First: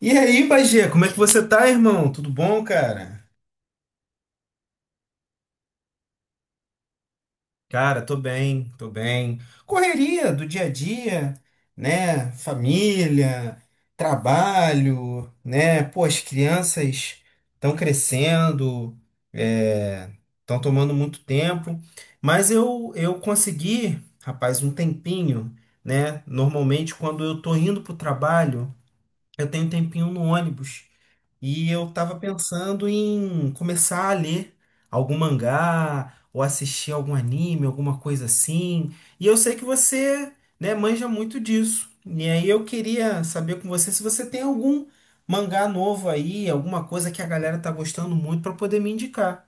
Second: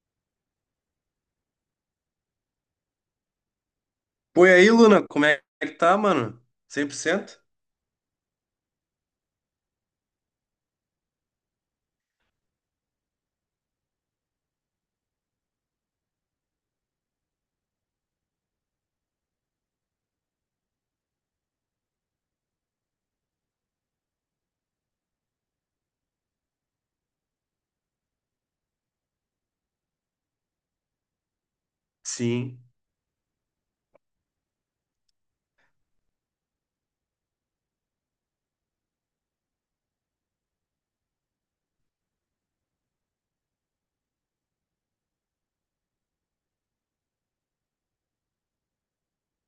E aí, Bagê, como é que você tá, irmão? Tudo bom, cara? Pô, e aí, Luna, como é que tá, mano? Cem por cento? Cara, tô bem, tô bem. Correria do dia a dia, né? Família, trabalho, né? Pô, as crianças estão crescendo, estão tomando muito tempo, mas eu consegui, rapaz, um tempinho, né? Normalmente, quando eu tô indo pro trabalho, eu tenho um tempinho no ônibus. E eu tava Sim. pensando em começar a ler algum mangá ou assistir algum anime, alguma coisa assim. E eu sei que você, né, manja muito disso. E aí eu queria saber com você se você tem algum mangá novo aí, alguma coisa que a galera tá gostando muito para poder me indicar.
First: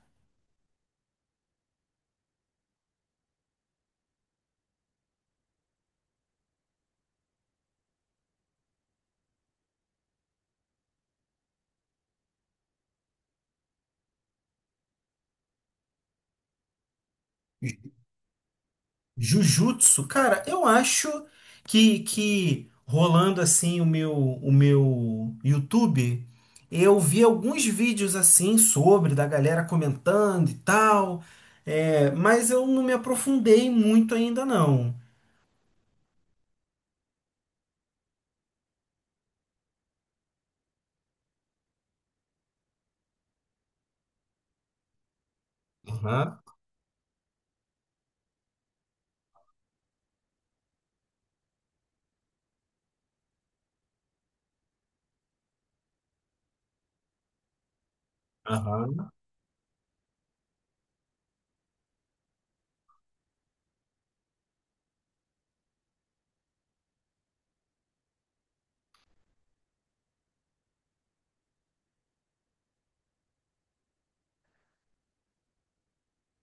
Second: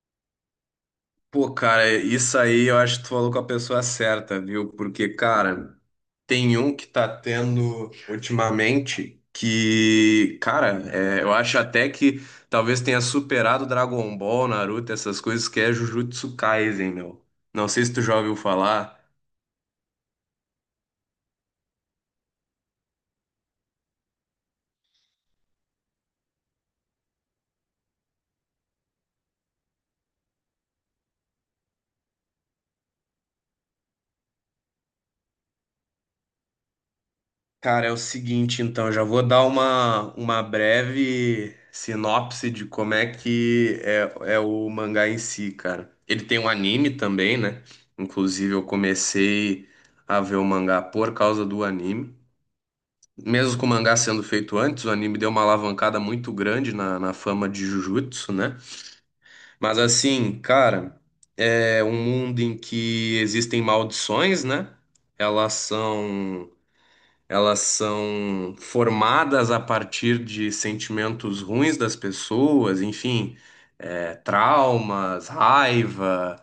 Pô, cara, isso aí eu acho que tu falou com a pessoa certa, viu? Porque, cara, tem um que tá tendo ultimamente que, cara, eu acho até que talvez tenha superado Dragon Ball, Naruto, essas coisas, que é Jujutsu Kaisen, meu. Não sei se tu já ouviu falar. Jujutsu, cara, eu acho que rolando assim o meu YouTube, eu vi alguns vídeos assim sobre da galera comentando e tal, é, mas eu não me aprofundei muito ainda não. Cara, é o seguinte, então, já vou dar uma breve sinopse de como é que é, é o mangá em si, cara. Ele Aham, tem um anime também, né? Inclusive, eu comecei a ver o mangá por causa do anime. Mesmo com o mangá sendo feito antes, o anime deu uma alavancada muito grande na fama de Jujutsu, né? aham, Mas assim, cara, é um mundo em que existem maldições, né? Elas são elas são formadas a partir de sentimentos ruins das pessoas. Enfim, traumas, raiva,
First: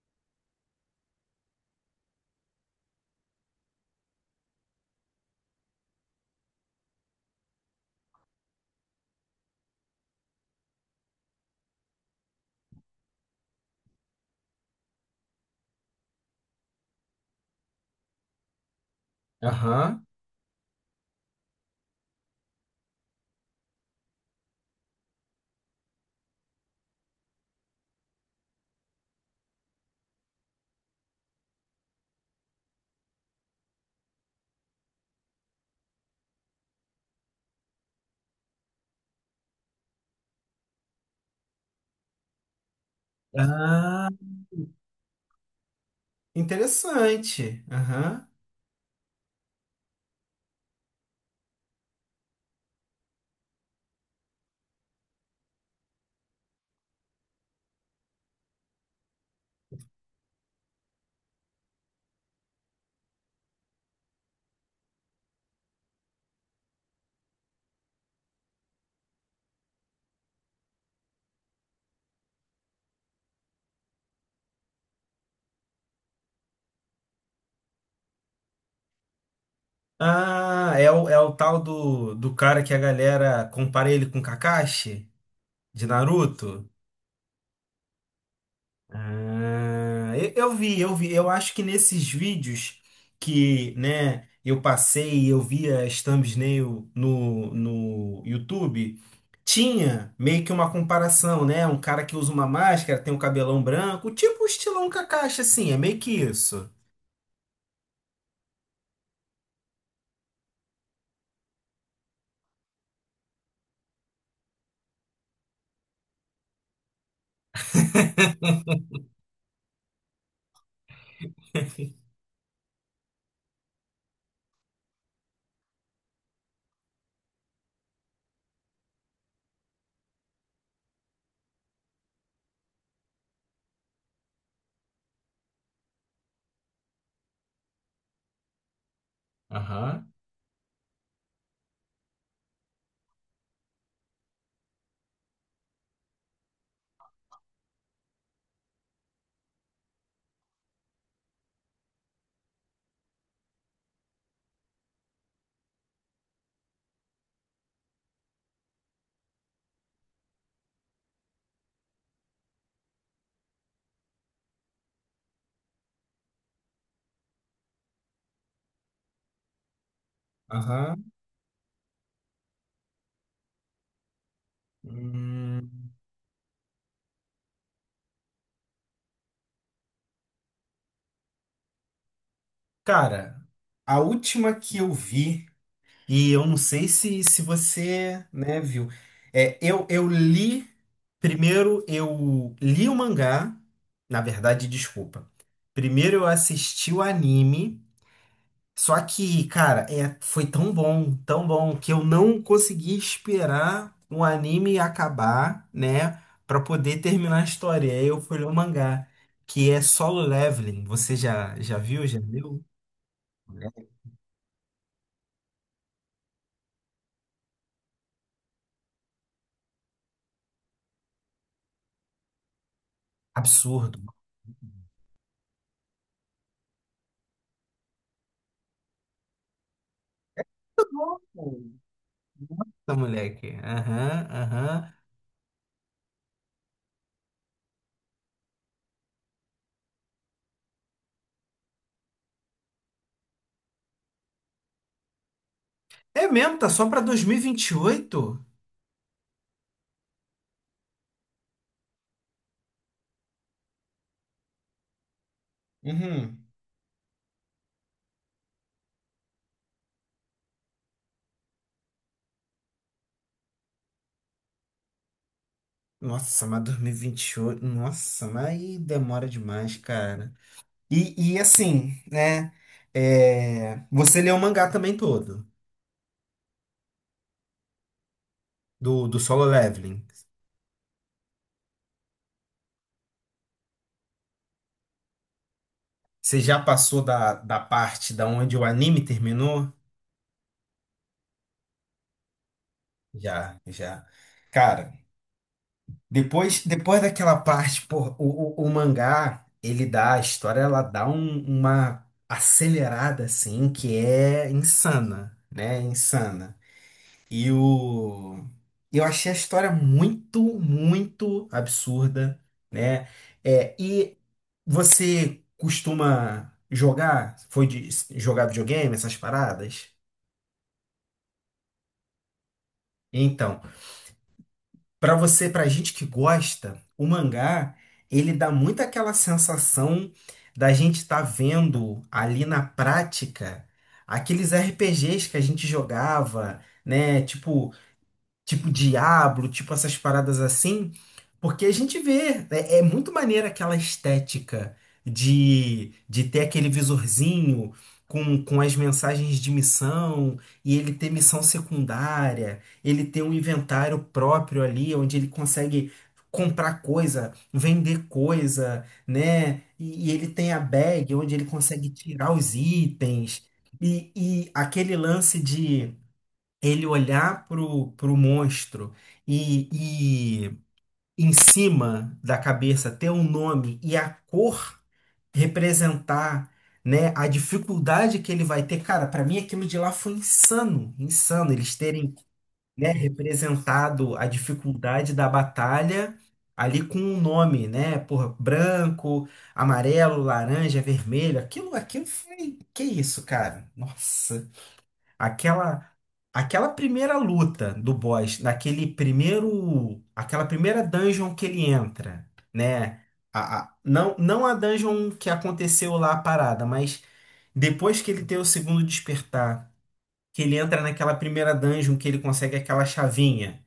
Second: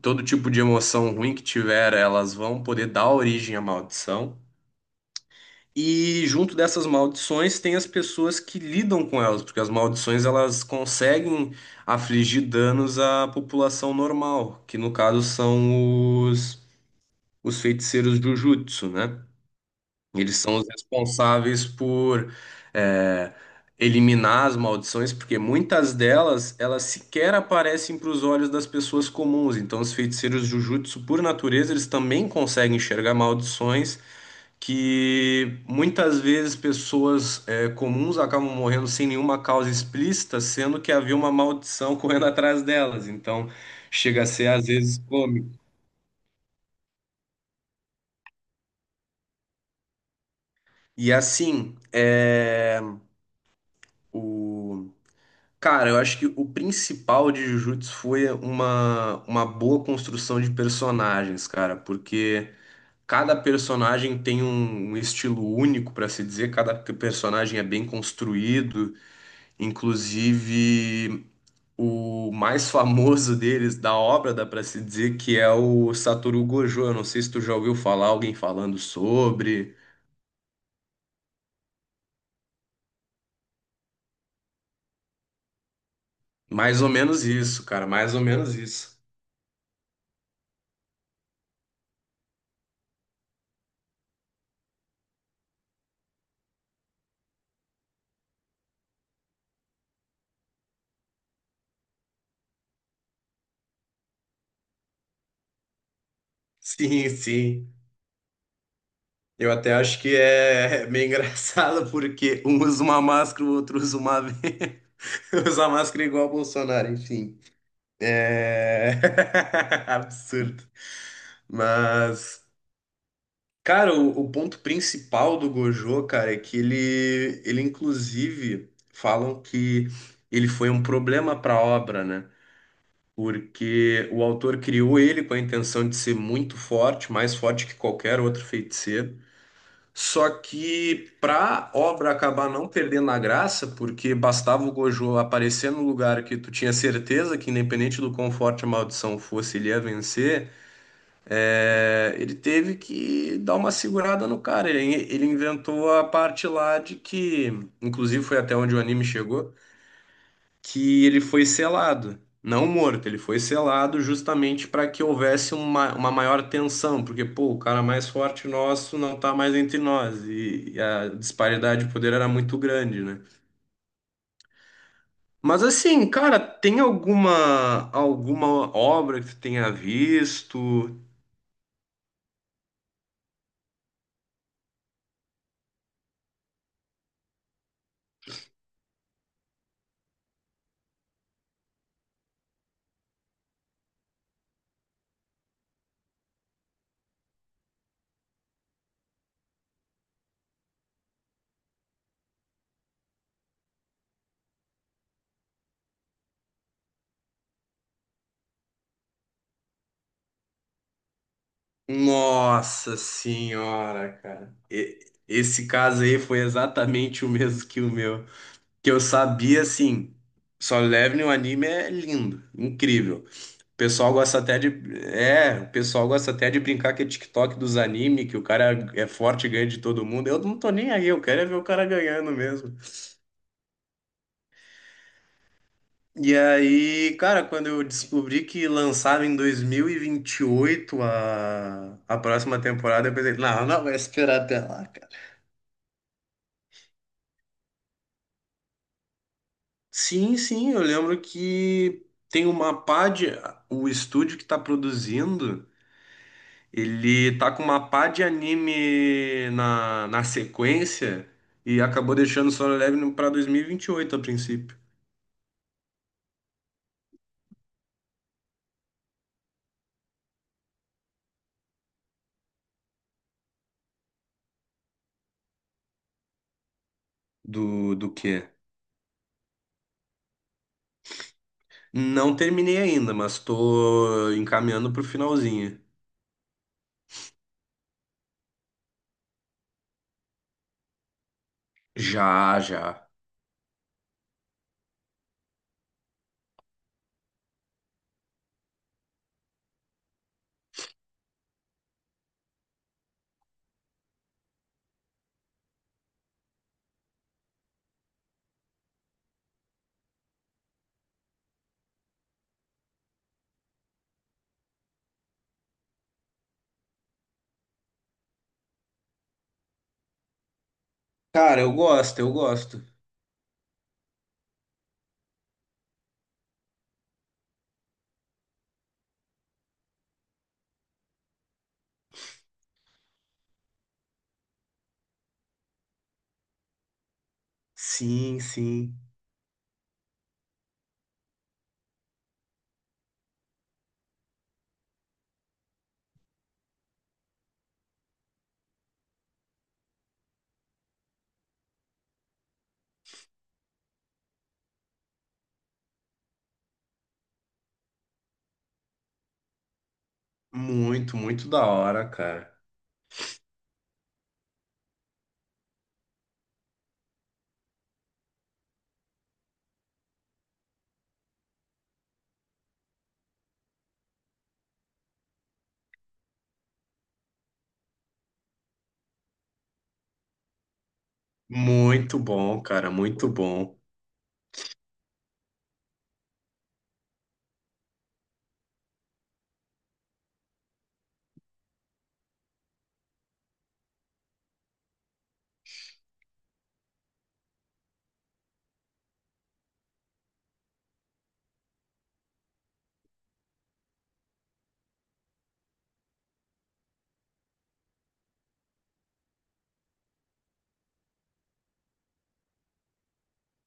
todo tipo de emoção ruim que tiver, elas vão poder dar origem à maldição. E junto dessas maldições tem as pessoas que lidam com elas, porque as maldições elas conseguem afligir danos à população normal, que no caso são os feiticeiros Jujutsu, né? aham. Eles são os responsáveis por é, eliminar as maldições, porque muitas delas elas sequer aparecem para os olhos das pessoas comuns. Então, os feiticeiros Jujutsu, por natureza, eles também conseguem enxergar maldições que muitas vezes pessoas comuns acabam morrendo sem nenhuma causa explícita, sendo que havia uma maldição correndo atrás delas. Então, Ah, chega a ser às vezes cômico. interessante. Aham. E assim, é, o Cara, eu acho que o principal de Jujutsu foi uma boa construção de personagens, cara, porque cada personagem tem um estilo único para se dizer, cada personagem é bem construído, inclusive o mais famoso deles, da obra, dá para se dizer, que é o Satoru Gojo. Eu não sei se tu já ouviu falar alguém falando sobre. Ah, é o tal do cara que a galera compara ele com Kakashi de Naruto? Mais ou menos isso, cara, mais ou menos isso. Ah, eu vi, eu vi. Eu acho que nesses vídeos que, né, eu passei e eu via as thumbnail no YouTube, tinha meio que uma comparação, né? Um cara que usa uma máscara, tem um cabelão branco, tipo o estilão Kakashi, assim, é meio que isso. Sim, sim. Eu até acho que é meio engraçado porque um usa uma máscara, o outro usa uma venda. Usa máscara igual o Bolsonaro, enfim. É absurdo. Mas, cara, o ponto principal do Gojo, cara, é que ele inclusive falam que ele foi um problema para a obra, né? Porque o autor criou ele com a intenção de ser muito forte, mais forte que qualquer outro feiticeiro. Aham. Só que pra obra acabar não perdendo a graça, porque bastava o Gojo aparecer no lugar que tu tinha certeza que, independente do quão forte a maldição fosse, ele ia vencer, ele teve que dar uma segurada no cara. Ele inventou a parte lá de que, inclusive foi até onde o anime chegou, que ele foi selado. Não morto, ele foi selado justamente para que houvesse uma maior tensão, porque, pô, o cara mais forte nosso não está mais entre nós, e, a Aham. disparidade de poder era muito grande, né? Mas Hum, assim, cara, tem alguma obra que tu tenha visto? Cara, a última que eu vi. E eu não sei se você, né, viu. É, eu li. Primeiro eu li o mangá. Na verdade, desculpa. Primeiro eu assisti o anime. Só que, cara, é, foi tão bom, que eu não consegui esperar o anime acabar, né? Pra poder terminar a história. Aí eu fui ler o mangá, que é Solo Leveling. Você já viu? Já leu? Nossa É. senhora, cara. Esse caso aí foi exatamente o mesmo que o meu, que eu sabia assim, só leve no anime é lindo, incrível. O Absurdo. pessoal gosta até de. É, o pessoal gosta até de brincar que é TikTok dos anime, que o cara é forte e ganha de todo mundo. Eu não tô Muito nem aí, eu quero é ver bom. o cara ganhando mesmo. Tá, moleque. Aham, aham. E aí, cara, quando eu descobri que lançava em dois mil e vinte e oito a próxima temporada, eu pensei, não, não vai esperar até lá, cara. É mesmo, tá só pra 2028? Sim, sim, eu lembro que tem uma pá de. O estúdio que tá produzindo. Uhum. Ele tá com uma pá de anime na sequência e acabou deixando Solo Leveling pra 2028, a princípio. Nossa, mas dois mil e vinte e oito, nossa, mas aí demora demais, cara. E assim, né? É, você leu o mangá também todo, Do quê? do Solo Leveling. Não terminei ainda, mas tô encaminhando pro finalzinho. Você já passou da parte da onde o anime terminou? Já, já. Já, já. Cara. Depois, depois daquela parte, pô, o mangá, ele dá, a história, ela dá uma acelerada, assim, que é insana, né? Insana. E o... Eu achei a história muito, muito absurda, né? É, e você costuma jogar? Foi de jogar videogame, essas paradas? Cara, eu gosto. Então, para você, pra gente que gosta, o mangá, ele dá muito aquela sensação da gente estar vendo ali na prática aqueles RPGs que a gente jogava, né? Tipo Sim, tipo sim. Diablo, tipo essas paradas assim, porque a gente vê, é muito maneira aquela estética de ter aquele visorzinho com as mensagens de missão, e ele ter missão secundária, ele ter um inventário próprio ali, onde ele consegue comprar coisa, vender coisa, né? E ele tem a bag, Muito, onde ele muito da consegue hora, tirar cara. os itens, e aquele lance ele olhar pro monstro e, e em cima da cabeça ter um nome e a cor representar, né, a dificuldade que ele vai ter. Cara, para mim aquilo de lá foi insano, insano eles terem, Muito bom, cara, né, muito bom. representado a dificuldade da batalha ali com um nome, né? Porra, branco, amarelo, laranja, vermelho. Aquilo, aquilo foi, que isso, cara? Nossa. Aquela aquela primeira luta do boss, naquele primeiro, aquela primeira dungeon que ele entra, né? Não, não a dungeon que aconteceu lá a parada, mas depois que ele tem o segundo despertar, que ele entra naquela primeira dungeon que ele consegue aquela chavinha,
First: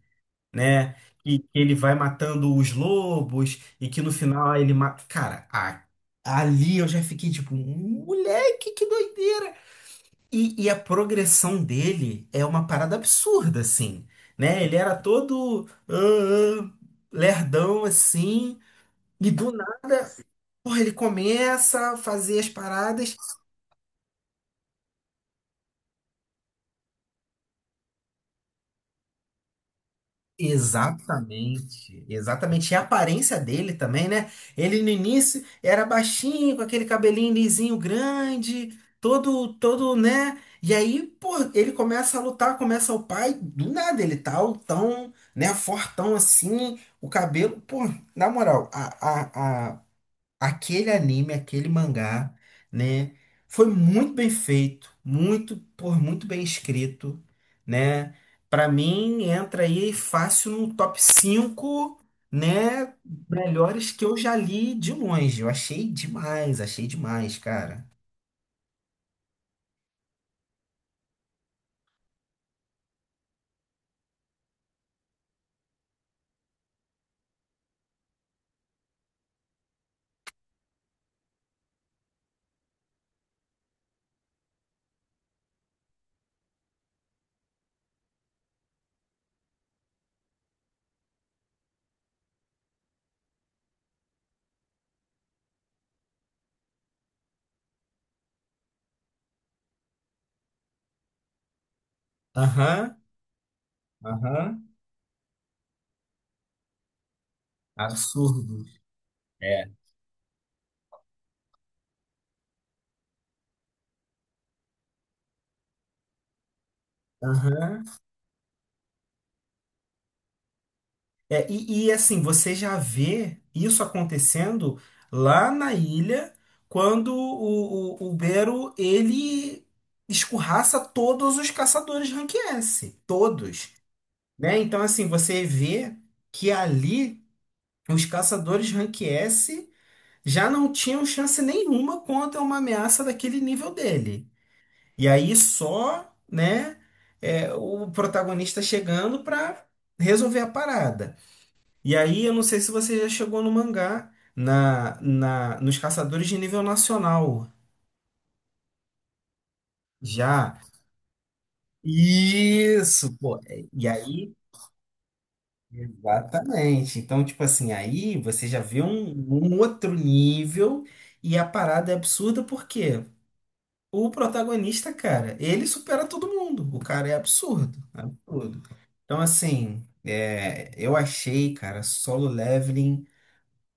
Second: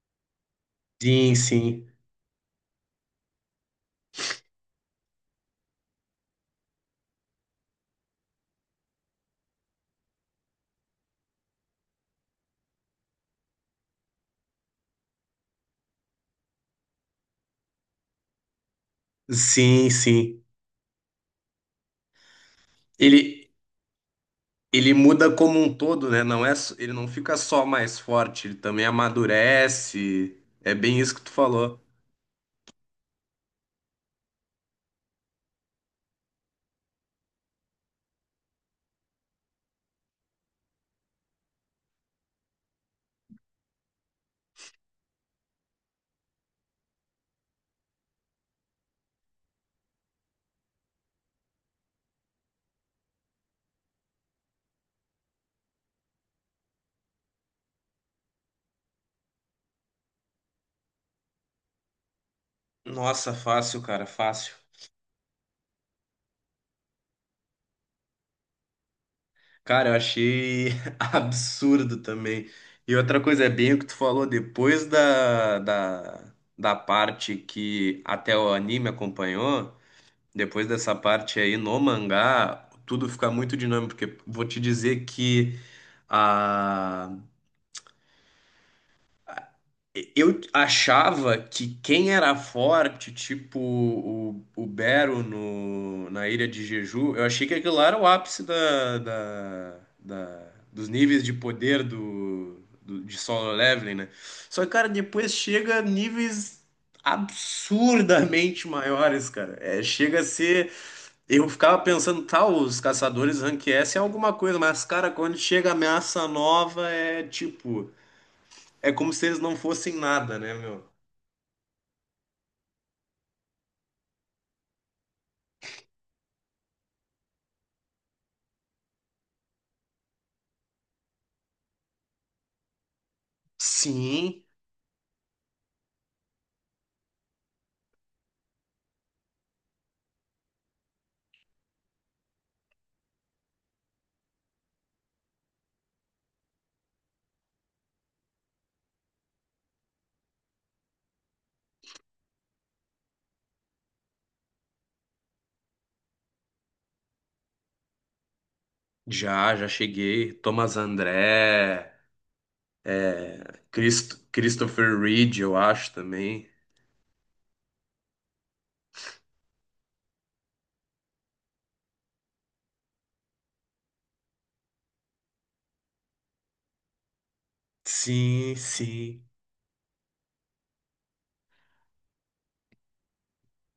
né? Sim, E que ele sim. vai matando os lobos e que no final ele mata. Cara, ali eu já fiquei tipo, moleque, que doideira! E a progressão dele é uma parada absurda, assim, né? Ele era todo ah, lerdão, assim, e do Sim, nada, sim. porra, ele começa a fazer as paradas. Ele. Ele muda como um todo, né? Não é, ele não fica só mais forte, ele também amadurece. É bem isso que tu falou. Exatamente, exatamente. E a aparência dele também, né? Ele no início era baixinho, com aquele cabelinho lisinho grande, todo, todo, né? E aí, pô, ele começa a lutar, começa o pai, do nada ele tá altão, né? Fortão assim, o cabelo. Pô, na moral, a aquele anime, aquele mangá, né? Foi muito bem feito, muito, por muito bem escrito, né? Para mim entra aí fácil no top cinco, né, Nossa, melhores que eu já fácil. li de longe. Eu achei demais, cara. Cara, eu achei absurdo também. E outra coisa, é bem o que tu falou, depois da parte que até o anime acompanhou, depois dessa parte aí no mangá, tudo fica muito dinâmico, porque vou te dizer que a eu achava que quem era forte, tipo o Bero no, na Ilha de Jeju, eu achei que aquilo lá era o ápice dos níveis de poder Aham, de Solo Leveling, né? Só aham. que, cara, depois chega a níveis Absurdo. absurdamente maiores, cara. É. É, chega a ser. Eu ficava pensando, tá, os caçadores rank S é alguma coisa, mas, cara, quando chega ameaça nova, é Aham. tipo. É como se eles não fossem nada, né, meu? É, assim, você já vê isso acontecendo lá na ilha, quando o Bero, ele escorraça todos os caçadores rank S, todos, Sim, né? Então, assim, você vê que ali os caçadores rank S já não tinham chance nenhuma contra uma ameaça daquele nível dele. E aí só, né, é, o protagonista chegando para resolver a parada. E aí, eu não sei se você já chegou no mangá, nos caçadores de nível nacional. já, já cheguei. Já. Thomas André, Isso, pô. É, e aí, Christopher Reed, eu acho também. exatamente. Então, tipo assim, aí você já vê um outro nível e a parada é absurda porque o protagonista, cara, ele supera todo mundo. O cara é absurdo, Sim, absurdo. Então, sim. assim, é, eu achei, cara, Solo Leveling.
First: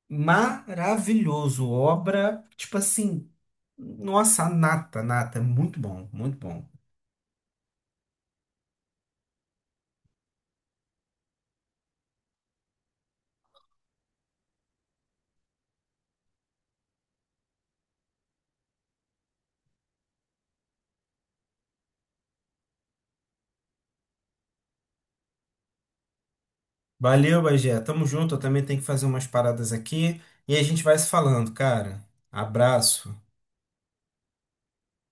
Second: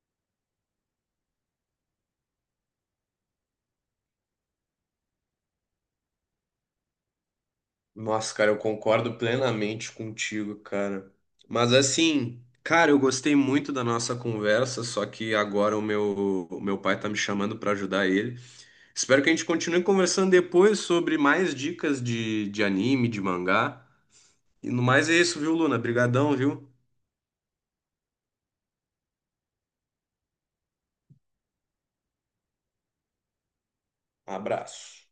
Maravilhoso, obra, tipo assim, nossa, nata, nata, é muito bom, muito bom. Nossa, cara, eu concordo plenamente contigo, cara. Mas assim, cara, eu gostei muito da nossa conversa, só que agora o meu pai tá me chamando pra ajudar ele. Espero que a gente continue conversando depois sobre mais dicas de anime, de mangá. E no mais é isso, viu, Luna? Brigadão, viu? Valeu, Bagé, tamo junto, eu também tenho que fazer umas paradas aqui e a gente vai se falando, cara. Abraço. Abraço.